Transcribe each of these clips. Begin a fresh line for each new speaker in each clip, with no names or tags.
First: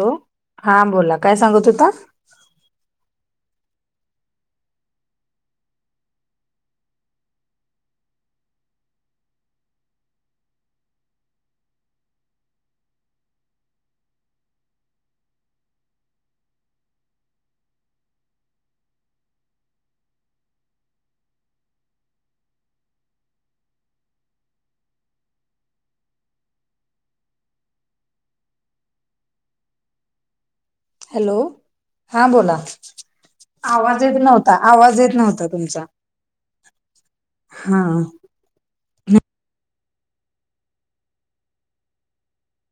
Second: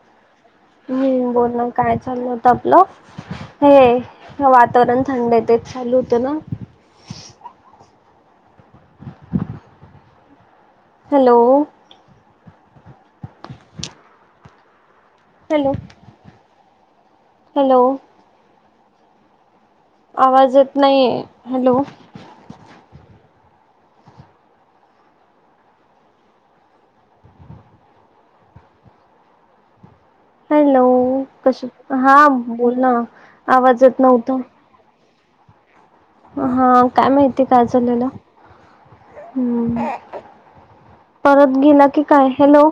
Hello हा बोला
हम्
काय
बोल
सांगत
ना
होता
काय चाललंत? तपलं हे वातावरण थंडय तेच चालू होतं ना? हॅलो हॅलो हॅलो आवाज येत नाहीये हॅलो हॅलो
हॅलो
कस हा बोल ना आवाज येत नव्हत.
आवाज येत नव्हता तुमचा.
हा काय माहिती काय
हा
झालेल. हम्म, परत गेला की काय हेलो.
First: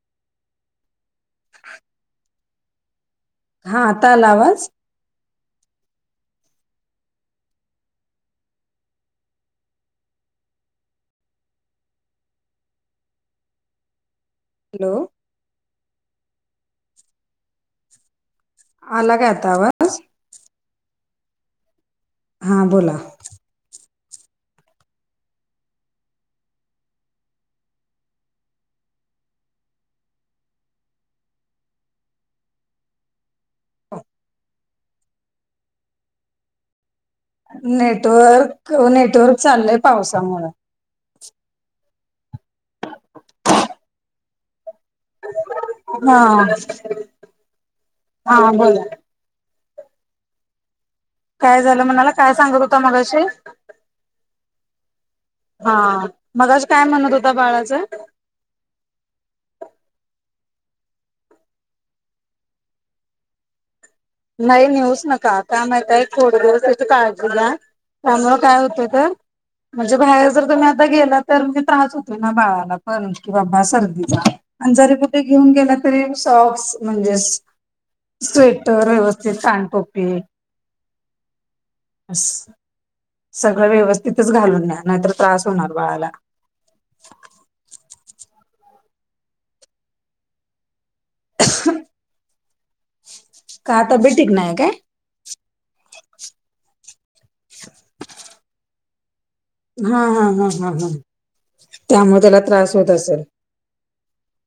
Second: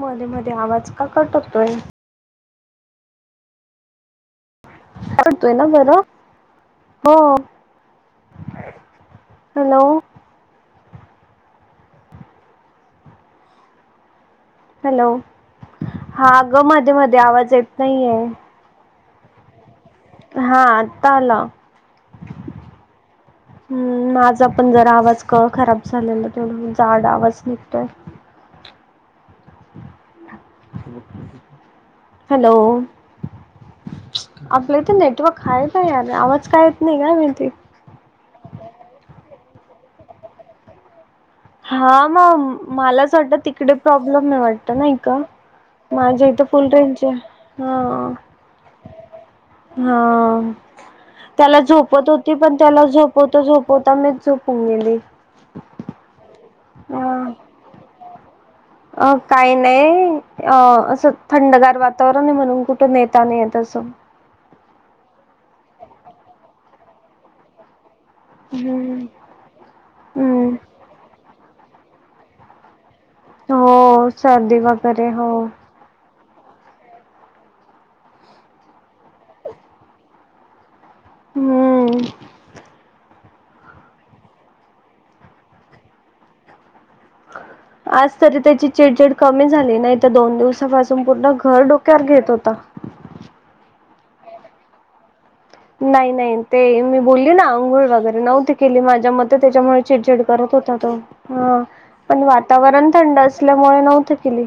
मधे मधे आवाज का कट होतोय?
हा आता आला आवाज?
पडतोय ना बरं? हो. हॅलो हॅलो हा गं मधे मधे आवाज येत नाहीये.
आला ग आतावा
हा आता आला.
हां बोला.
[unintelligible] हम् माझा पण जरा आवाज क खराब झालेला तेवढ जाड आवाज निघतोय. हॅलो आपलं इथे नेटवर्क आहे का यार आवाज का येत नाही का माहिती.
नेटवर्क नेटवर्क चाललंय पावसामुळ.
हा मग मला अस वाटत तिकडे प्रॉब्लेम नाही वाटत नाही का
हा
माझ्या इथं फुल रेंज आहे हा. ह त्याला
काय झालं
झोपवत
म्हणाला काय
होती पण
सांगत होता
त्याला
मगाशी
झोपवता झोपवता मीच झोपून गेली.
हा मगज काय म्हणत
हा.
होता बाळाचं?
अ काही नाही. अ असं थंडगार वातावरण आहे म्हणून कुठं नेता नाही येत असं.
नाही नेऊच नका काय माहितय थोड दिवस त्याची काळजी घ्या. त्याांमुळ काय होत
हम्म
होतं? म्हणजे बाहेर जर
हम्म.
तुम्ही आता गेला तर ते त्रास होतो ना बाळाला पण. कि बाबा
हो
सर्दीचा
सर्दी
आणि जरी
वगैरे
कुठे
हो
घेऊन गेला तरी म सॉक्स म्हणजे स्वेटर व्यवस्थित कान टोपी
हम्म
अस सगळं व्यवस्थितच घालून न्या नाहीतर त्रास होणार बाळाला.
आज तरी त्याची चिडचिड कमी झाली नाही तर दोन दिवसापासून संपूर्ण घर डोक्यावर घेत होता.
काय तब्येत ठीक नाही ये काय?
नाही नाही ते मी बोलली ना अंघोळ वगैरे नव्हती केली माझ्या मते. तर त्याच्यामुळे
हा
चिडचिड
हा हा
करत
हा
होता
हा
तो हा
त्यामुळे
पण
त्याला त्रास होत
वातावरण थंड
असेल
अस असल्यामुळे नव्हते केली.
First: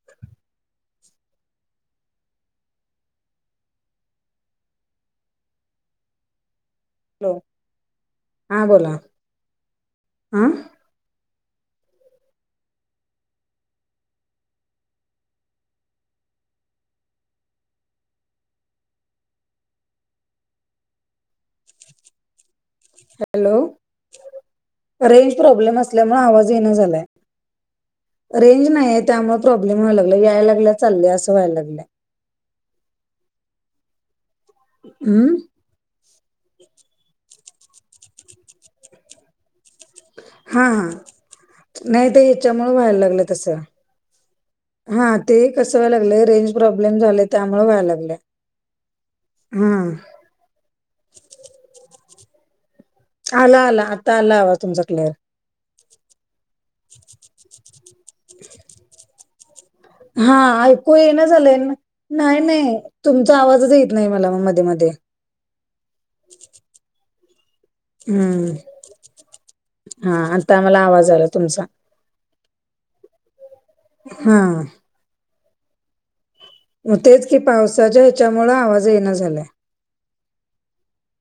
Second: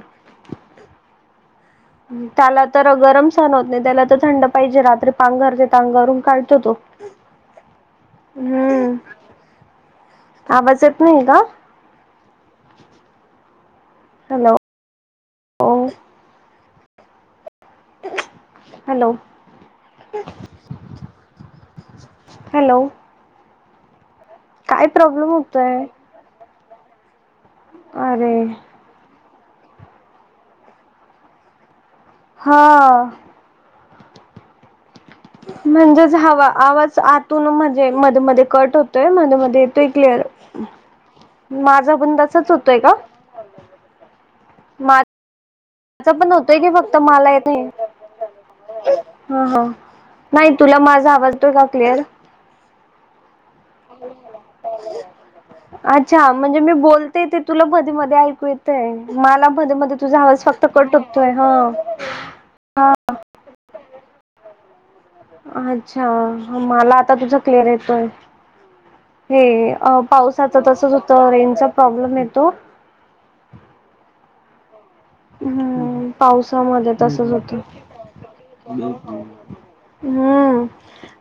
त्याला तर गरम सण होत नाही त्याला तर थंड पाहिजे रात्री पांघरते तर अंगावरून काढतो तो.
हो
हम्म
हा
आवाज येत नाही ये का? हॅलो हॅलो हॅलो
हॅलो
काय
रेंज प्रॉब्लेम
होतोय?
असल्या मू आवाज यायाना झालाय
अरे
रेंज नाही येत. त्यामुळे प्रोब्लेम व्हायला लागला यायला लागला चालले असं व्हायला लागलं.
हा
हमंम
म्हणजेच हवा आवाज आतून म्हणजे मध्ये मध्ये कट होतोय मध्ये मध्ये त क्लिअर
हा हा
माझा पण तसच होतोय का?
तस हा
माझा
ते कसं व्हाय लागलं
पण
रेंज
होतोय की फक्त
प्रॉब्लेम झाले
मला येत
त्यामुळे
नाही
व्हाय लागलं
हा
ह
हा नाही तुला माझा आवाज येतोय का क्लिअर.
आला आला आता आला आवाज तुमचा क्लिअर.
अच्छा म्हणजे मी बोलते ते तुला मध्ये मध्ये ऐकू येत. मला मध्ये मध्ये तुझा
हा
आवाज फक्त
ऐकू
कट
येईना
होतोय ह.
झालंय नाही नाही तुमचा आवाजच येत नाही मला मध्ये मध्ये.
अच्छा मग मला आता तुझं क्लिअर ये
हम्म
हे
हा
पावसाच
आता मला आवाज
तसंच
आला
रेंज
तुमचा
चा प्रॉब्लेम येतो.
हू
हम्म पावसामध्ये
मग तेच
तसच
की
होत.
पावसाच्या ह्याच्यामुळे आवाज येईना झालाय
हम्म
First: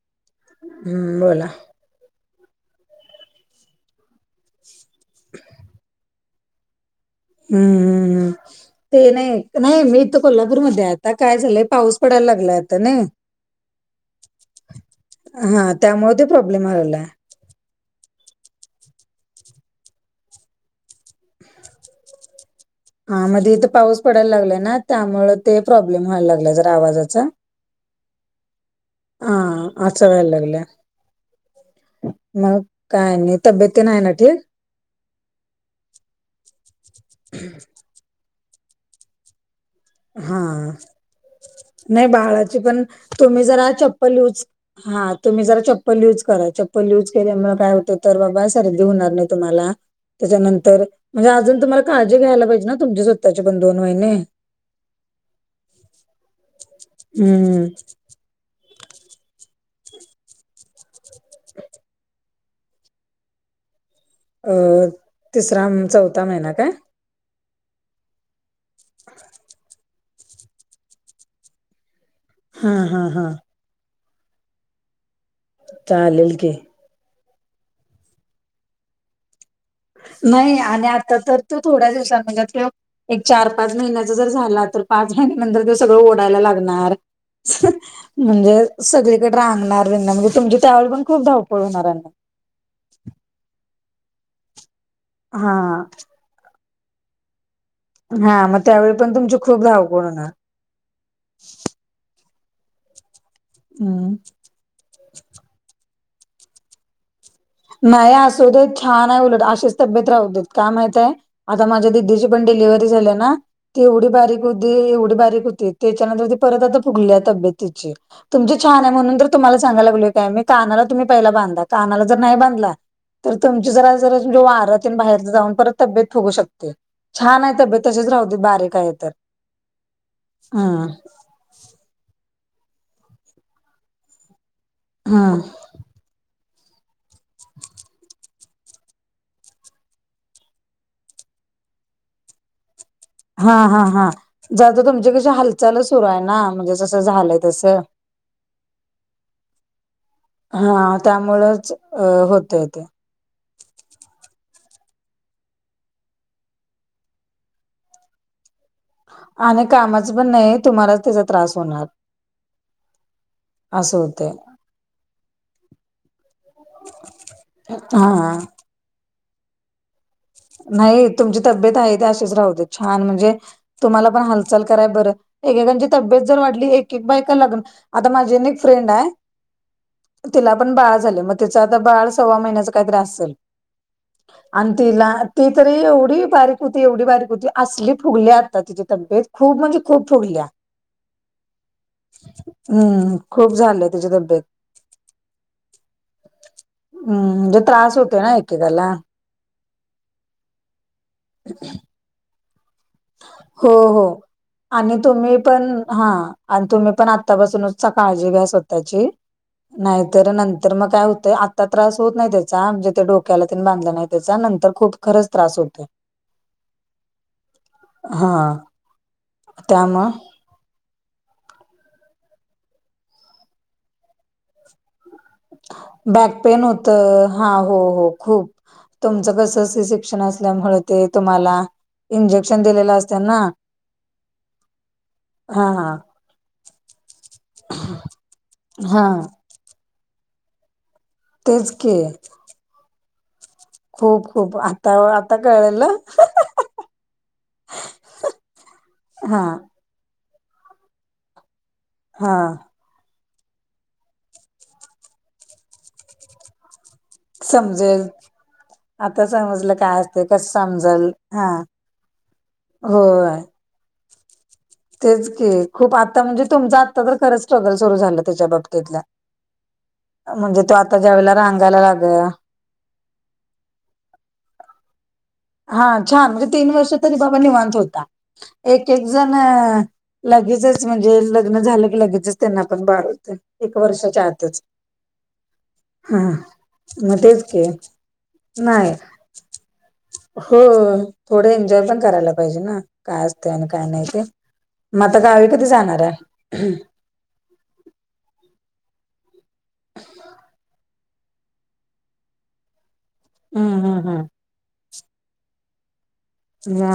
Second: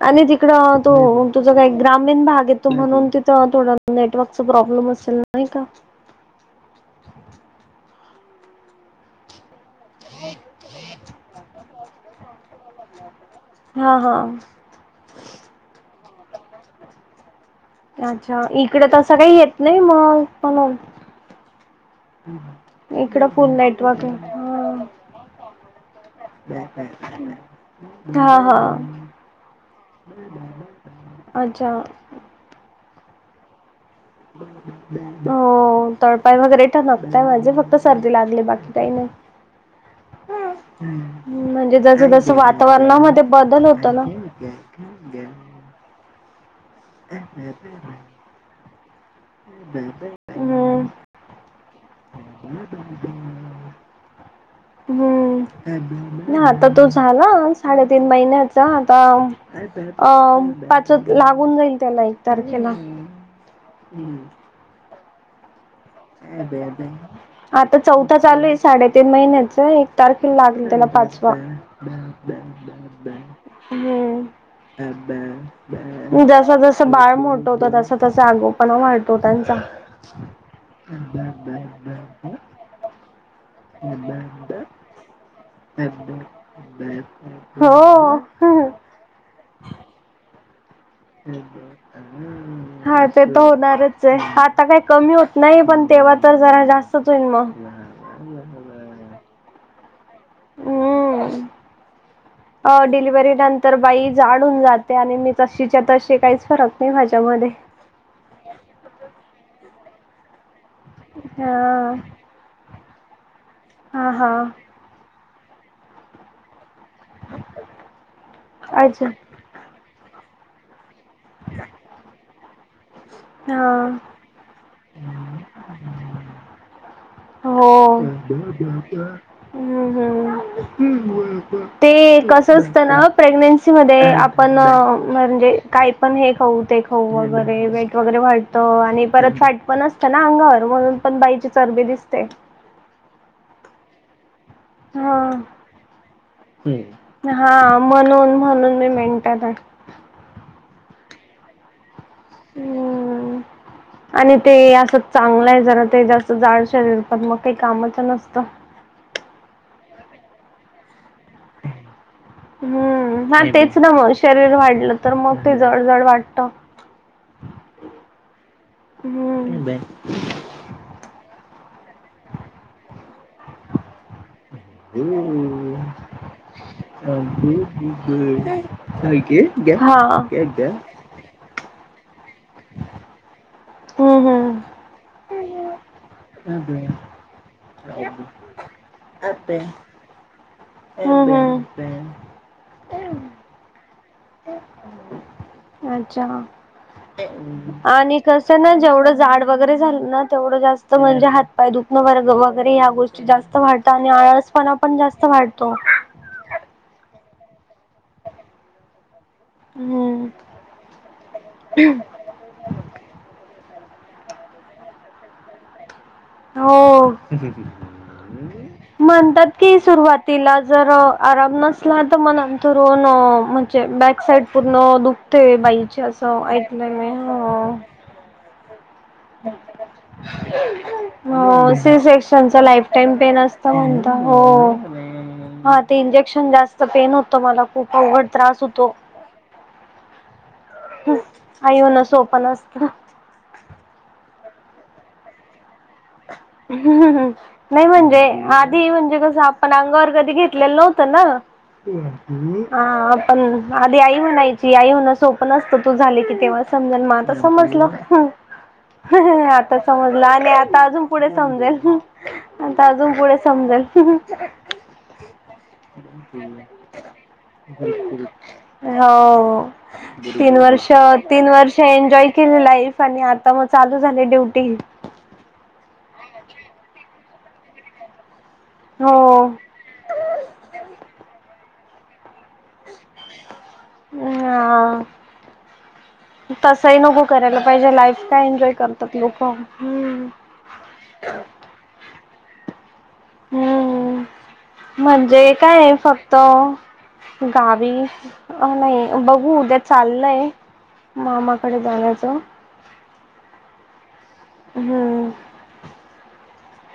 आणि तिकडं
हम्म
तो
बोला
तुझं काय. ग्रामीण भाग येतो म्हणून तिथं थोडं नेटवर्कचा प्रॉब्लेम असेल नाही का?
हम्म हम्म हू ते नाही नाही मी इथ कोल्हापूरमध्ये ये आता काय झालंय. पाऊस पडायला लागलाय आता नाही.
हा हा
हा त्यामुळे ते प्रॉब्लेम व्हायला लागलाय.
अच्छा इकडे तसं काही येत नाही मग म्हणून.
हा
इकडं फुल
मध्ये इथं पाऊस
नेटवर्क
पडायला लागलाय ना
आहे
त्यामुळे ते प्रॉब्लेम व्हायला लागला जरा आवाजाचा.
हा हा
हा असा व्हायला लागलं
अच्छा
मग काय आणि नाही तब्येती नाही ना ठिक.
हो तळपाय वगैरे ठणकताय माझे फक्त सर्दी लागली बाकी काही नाही.
हा
म्हणजे
नाही
जसं जसं
बाळाची पण
वातावरणामध्ये
तुम्ही
बदल
जरा
होतो ना
चप्पल यूज हा तुम्ही जरा चप्पल यूज करा, चप्पल यूज केल्यामुळे काय होतं तर बाबा सर्दी होणार नाही. तुम्हांला
हम्म.
त्याच्यानंतर म्हणजे अजून तुम्हांला काळजी घ्यायला पाहिजे ना, तुमचे स्वतःचे पण दोन महिने
हं... नाह आता तो झाला
हम्म
साडेतीन महिन्याच त आता अं पाच लागून जाईल त्याला एक तारखेला,
अं... तिसरा अम चौथ
आता चौथा चालू आहे, साडेतीन महिन्याच एक तारखेला लागल त्याला पाचवा,
हा हा हा
हम् अब ब
चालेल की
जसा जस जसं बाळ मोठ होतं तसं -तसं आगोपणा वाढतो त्यांचा,
नाही आणि आता तर तो थोड्या दिवसां म्हणजे त्यो एक चार-पाच महिन्याचा जर झाला तर, पाच महिन्या नंतर त्यो
हा
सगळं ओढायला लागणार, म्हणजे सगळीकडे रांगणार्यांना म्हणजे तुमची त्यावेळी पण खूप धावपळ होणार्यांना,
हा ते तर होणारच आहे, आता काही कमी होत
हा
नाही, पण तेव्हा तर जरा जास्तच होईन मग.
हा मग त्यावेळी पण तुमची खूप धावपळ होणार.
हूं... अ डिलिव्हरी नंतर बाई
होणार.
जाड हून जात ते आणि मी तशीच्या-तशी काहीच फरक नाही माज्यामध्ये.
नाही असू दे छान आहे उलट, अशीच तब्येत राहू देत का माहितय आता माझ्या
हा
दिदीची पण डिलिव्हरी झाल्या ना, ती एवढी
हा हा
बारीक होती, एवढी बारीक होती, त्याच्यानंतर ते परत आता फुगली तब्येत तिची तुमची छान आहे
अच्छा
म्हणून तर, तुम्हांला सांगाय लागलोय काय मी, कानाला तुम्ही पहिला बांधा कानाला जर नाही बांधलात तर
हा
तुमची जरा जर वारं तेन बाहेरचं जाऊन परत तब्येत फुगू शकते. छान आहे तब्येत
हो..
तशीच राहू
एक,
दे
दोन,
बारीक
तीन,
आहे तर
चार... हूं.
हम्म
हुं. हूं... ते कसं असतंना प्रेग्नेन्सी मध्ये आपण
हम्म
म्हणजे काय- पण हे खाऊ, ते खाऊ, वगैरे वेट वगैरे वाढतं, आणि परत फॅट पण असतं ना अंगावर म्हणून- पण बाईची चरबी दिसते.
हा. हा. हा. जरा आता तुमची
हा
कशी हालचालच सुरू आहे ना, म्हणजे जसं
हम्म
झालंय तस.
हा म्हणून म्हणून [unintelligible]
हा त्यामुळंच अ होतंय ते.
हम्म आणि ते असं चांगलं आहे जरा ते जास्त जाड शरीर पण मग काही कामाचं नसतं.
आणि कामाचं पण नाही तुम्हालाच त्याचा त्रास होणार,
हम्म हा तेच ना
असं
मग
होते
शरीर वाढलं, तर मग ते जड जड वाटतं.
हा. हां..
हूं...
नाही तुमची तब्येत आहे ते अशीच राहू दे छान म्हणजे तुम्हांला पण हाल - चाल कराय बरं
हम्म
एकेकांची तब्येत जर वाढली, एक -एक
हा
बायका लग्
हम्म
आता माझे
हम्म
एक फ्रेंड हाय, तिला पण बाळ झालं मग तिचं आता बाळ सव्वा महिन्याच काहीतरी असल,
हूं.. हूं..
आणि तिला ती तरी एवढी, बारीक होती एवढी बारीक होती, असली फुगल्या आता तिची तब्येत खूप म्हणजे खूप फुगल्या.
हूं.. हूं.
हूं.... खूप झाल्या तिची तब्बे -
[unintelligible] अच्छा
हम्म म्हणजे त्रास
आणि
होतोय ना
कसा न
एकेकाला
जेवढं झाड- वगैरे झाल ना तेवढं जास्त म्हणजे हात पाय दुखणं वगैरे ह्या गोष्टी - जास्त
हो,
वाढतात, आणि
हो.
आळसपणा
आणि
पण जास्त
तुम्ही पण
वाढतो.
हां आणि तुम्ही पण आत्तापासूनच काळजी घ्या स्वतःची.
हम्म
नाहीतर नंतर मग काय होतंय, आत्ता त्रास होत नाही त्या- चा म्हणजे ते डोक्याला तेन बांधलं नाही त्याचा नंतर खूप खरंच त्रास होतोय.
हो,
हां
म्हणतात कि
त्यामुळं
सुरुवातीला- जर आराम नसला तर मग नंतरून म्हणजे बॅक साईड पूर्ण दु- ते बाईची
बॅक
असं,
पेन
ऐकलंय मी.
होतं हां हो, हो खूप. तुमचं कसं सी सेक्शन असल्यामुळं ते
हो
तुम्हाला
सी सेक्शन
इंजेक्शन
च लाईफ
दिलेलं
टाइम
असतं
पेन
ना.
असत. म्हणतात, हो
हां,
हा
हां,
ते इंजेक्शन जास्त पेन होतं मला खूप अवघड त्रास होतो.
हां
हम
तेच
आई
की
होन सोप नसत.
खूप, खूप आता आता कळलं.
ह् नाही म्हणजे आधी म्हणजे कसं
हां,
आपण अंगावर कधी घेतलेलं नव्हतं. नव्हतं
हां.
ना हा आपण आधी आई म्हणायची आई होण सोप नसत. तू झाली की तेंव्हा - समजण, मग आता समजलं
समजेल आता समजलं
आता
काय असते
समजलं आणि
कस
आता अजून-
समजल
पुढे
हा
समजेल, आता अजून पुढे
होय
समजेल.
तेच की खूप आता म्हणजे तुमचा आत्ता तर खरंच स्ट्रगल सुरू झालं त्याच्या बाबतीतला
हो तीन
म्हणजे तो
वर्ष,
आता ज्या वेळेला
तीन वर्ष
रांगायला लाग
एन्जॉय केली लाईफ. आणि आता मग चालू झाली ड्युटी.
हा छान म्हणजे तीन वर्ष तरी बाबा निवांत होता. एक एक
हो
जण लगेचच म्हणजे लग्न झालं की लगेचच. त्यांना पण बाळ होतय, एक वर्षाच्या आतच.
हा
हा
तसही
मग
नको
तेच
करायला
की
पाहिजे लाईफ काय एन्जॉय
नाही
करतात लोक हम्
हो थोडं एन्जॉय पण करायला पाहिजे ना. काय असते आणि काय नाही ते,
हम्म
मग आता गावी
म्हणजे
कधी
काय
जाणार
फक्त
आहे?
गावी नाही बघू उद्या चाललंय. मामाकडे जाण्याचं
हम्म हम्म हम्
हम्म
या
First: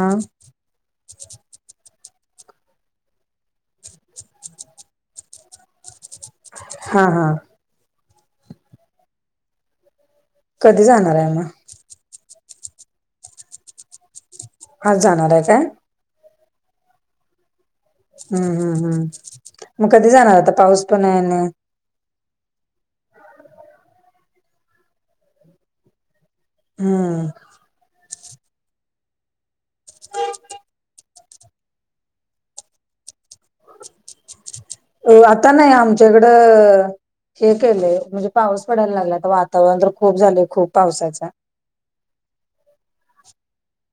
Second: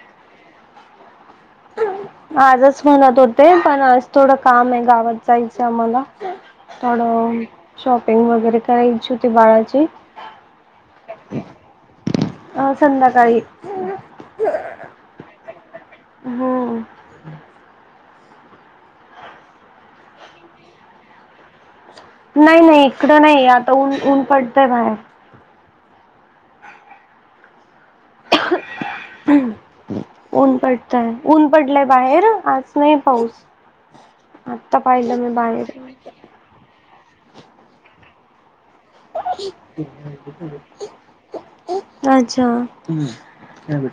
आजच म्हणत होते पण आज थोडं काम आहे गावात जायचं आम्हाला.
हा हा
थोडं शॉपिंग वगैरे करायची होती बाळाची.
कधी जाणार आहे मग?
अ संध्याकाळी.
आज जाणार आहे काय?
हम्म
हम्म हम्म हम्, मग कधी जाणार आता पाऊस पण आहे आणि
नाही नाही इकडं नाही आता ऊन ऊन पडतय बाहेर
हम्म
ऊन पडत आहे ऊन पडलंय बाहेर आज नाही पाऊस. आत्ता
अ
पाहिलं मी
आता नाही
बाहेर
आमच्याकडं हे केलंय म्हणजे पाऊस पडायला लागला आता वातावरण तर खूप झालय खूप पावसाच.
अच्छा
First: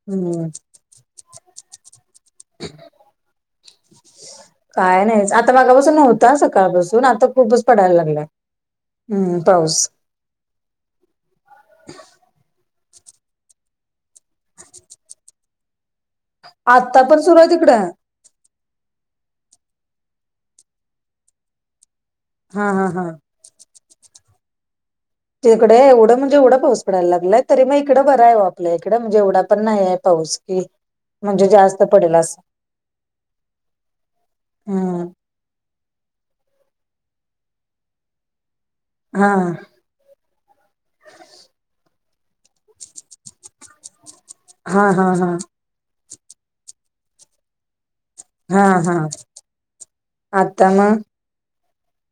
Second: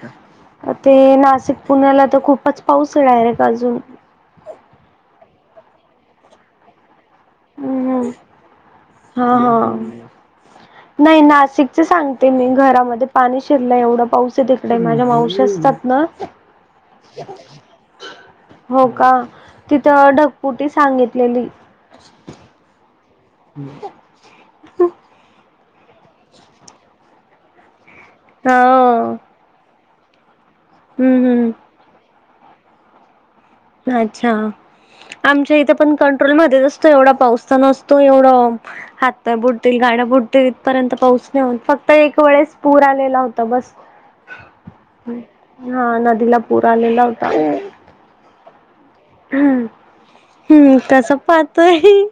हम्म
ते नाशिक पुण्याला तर खूपच पाऊस आहे डायरेक्ट अजून
काय नाही आता मागापासून नव्हता सकाळपासून आता खूपच पडायला
हम्म
लागलाय
हा
हम्म
हा
पाऊस.
नाही नाशिकच सांगते मी घरामध्ये पाणी शिरलं एवढं पाऊस आहे तिकडे माझ्या मावशी असतात ना,
आता पण सुरू आहे तिकडं?
हो का तिथं ढगफूटी सांगितलेली.
हा हा हा.
हम
तिकड एवढं म्हणजे एवढं पाऊस पडयला लागलाय तरी मग इकडं बरं आहे वा
हा
आपल्या इकडे म्हणजे एवढा पण नाही आहे पाऊस.
हम्म
म्हणजे
हम्म
जास्त पडेल अस.
अच्छा आमच्या इथे पण कंट्रोलमध्येच असतो एवढा पाऊसच नसतो एवढं
हा
हात बुटतील गाणं बुट थपर्यंत [unintelligible] फक्त एक वेळेस पूर आलेला होता बस.
हा हा हा.
हा नदीला पूर आलेला होता.
हा हा.
हम्
आता
हम्म
मग
कस पाहतोय.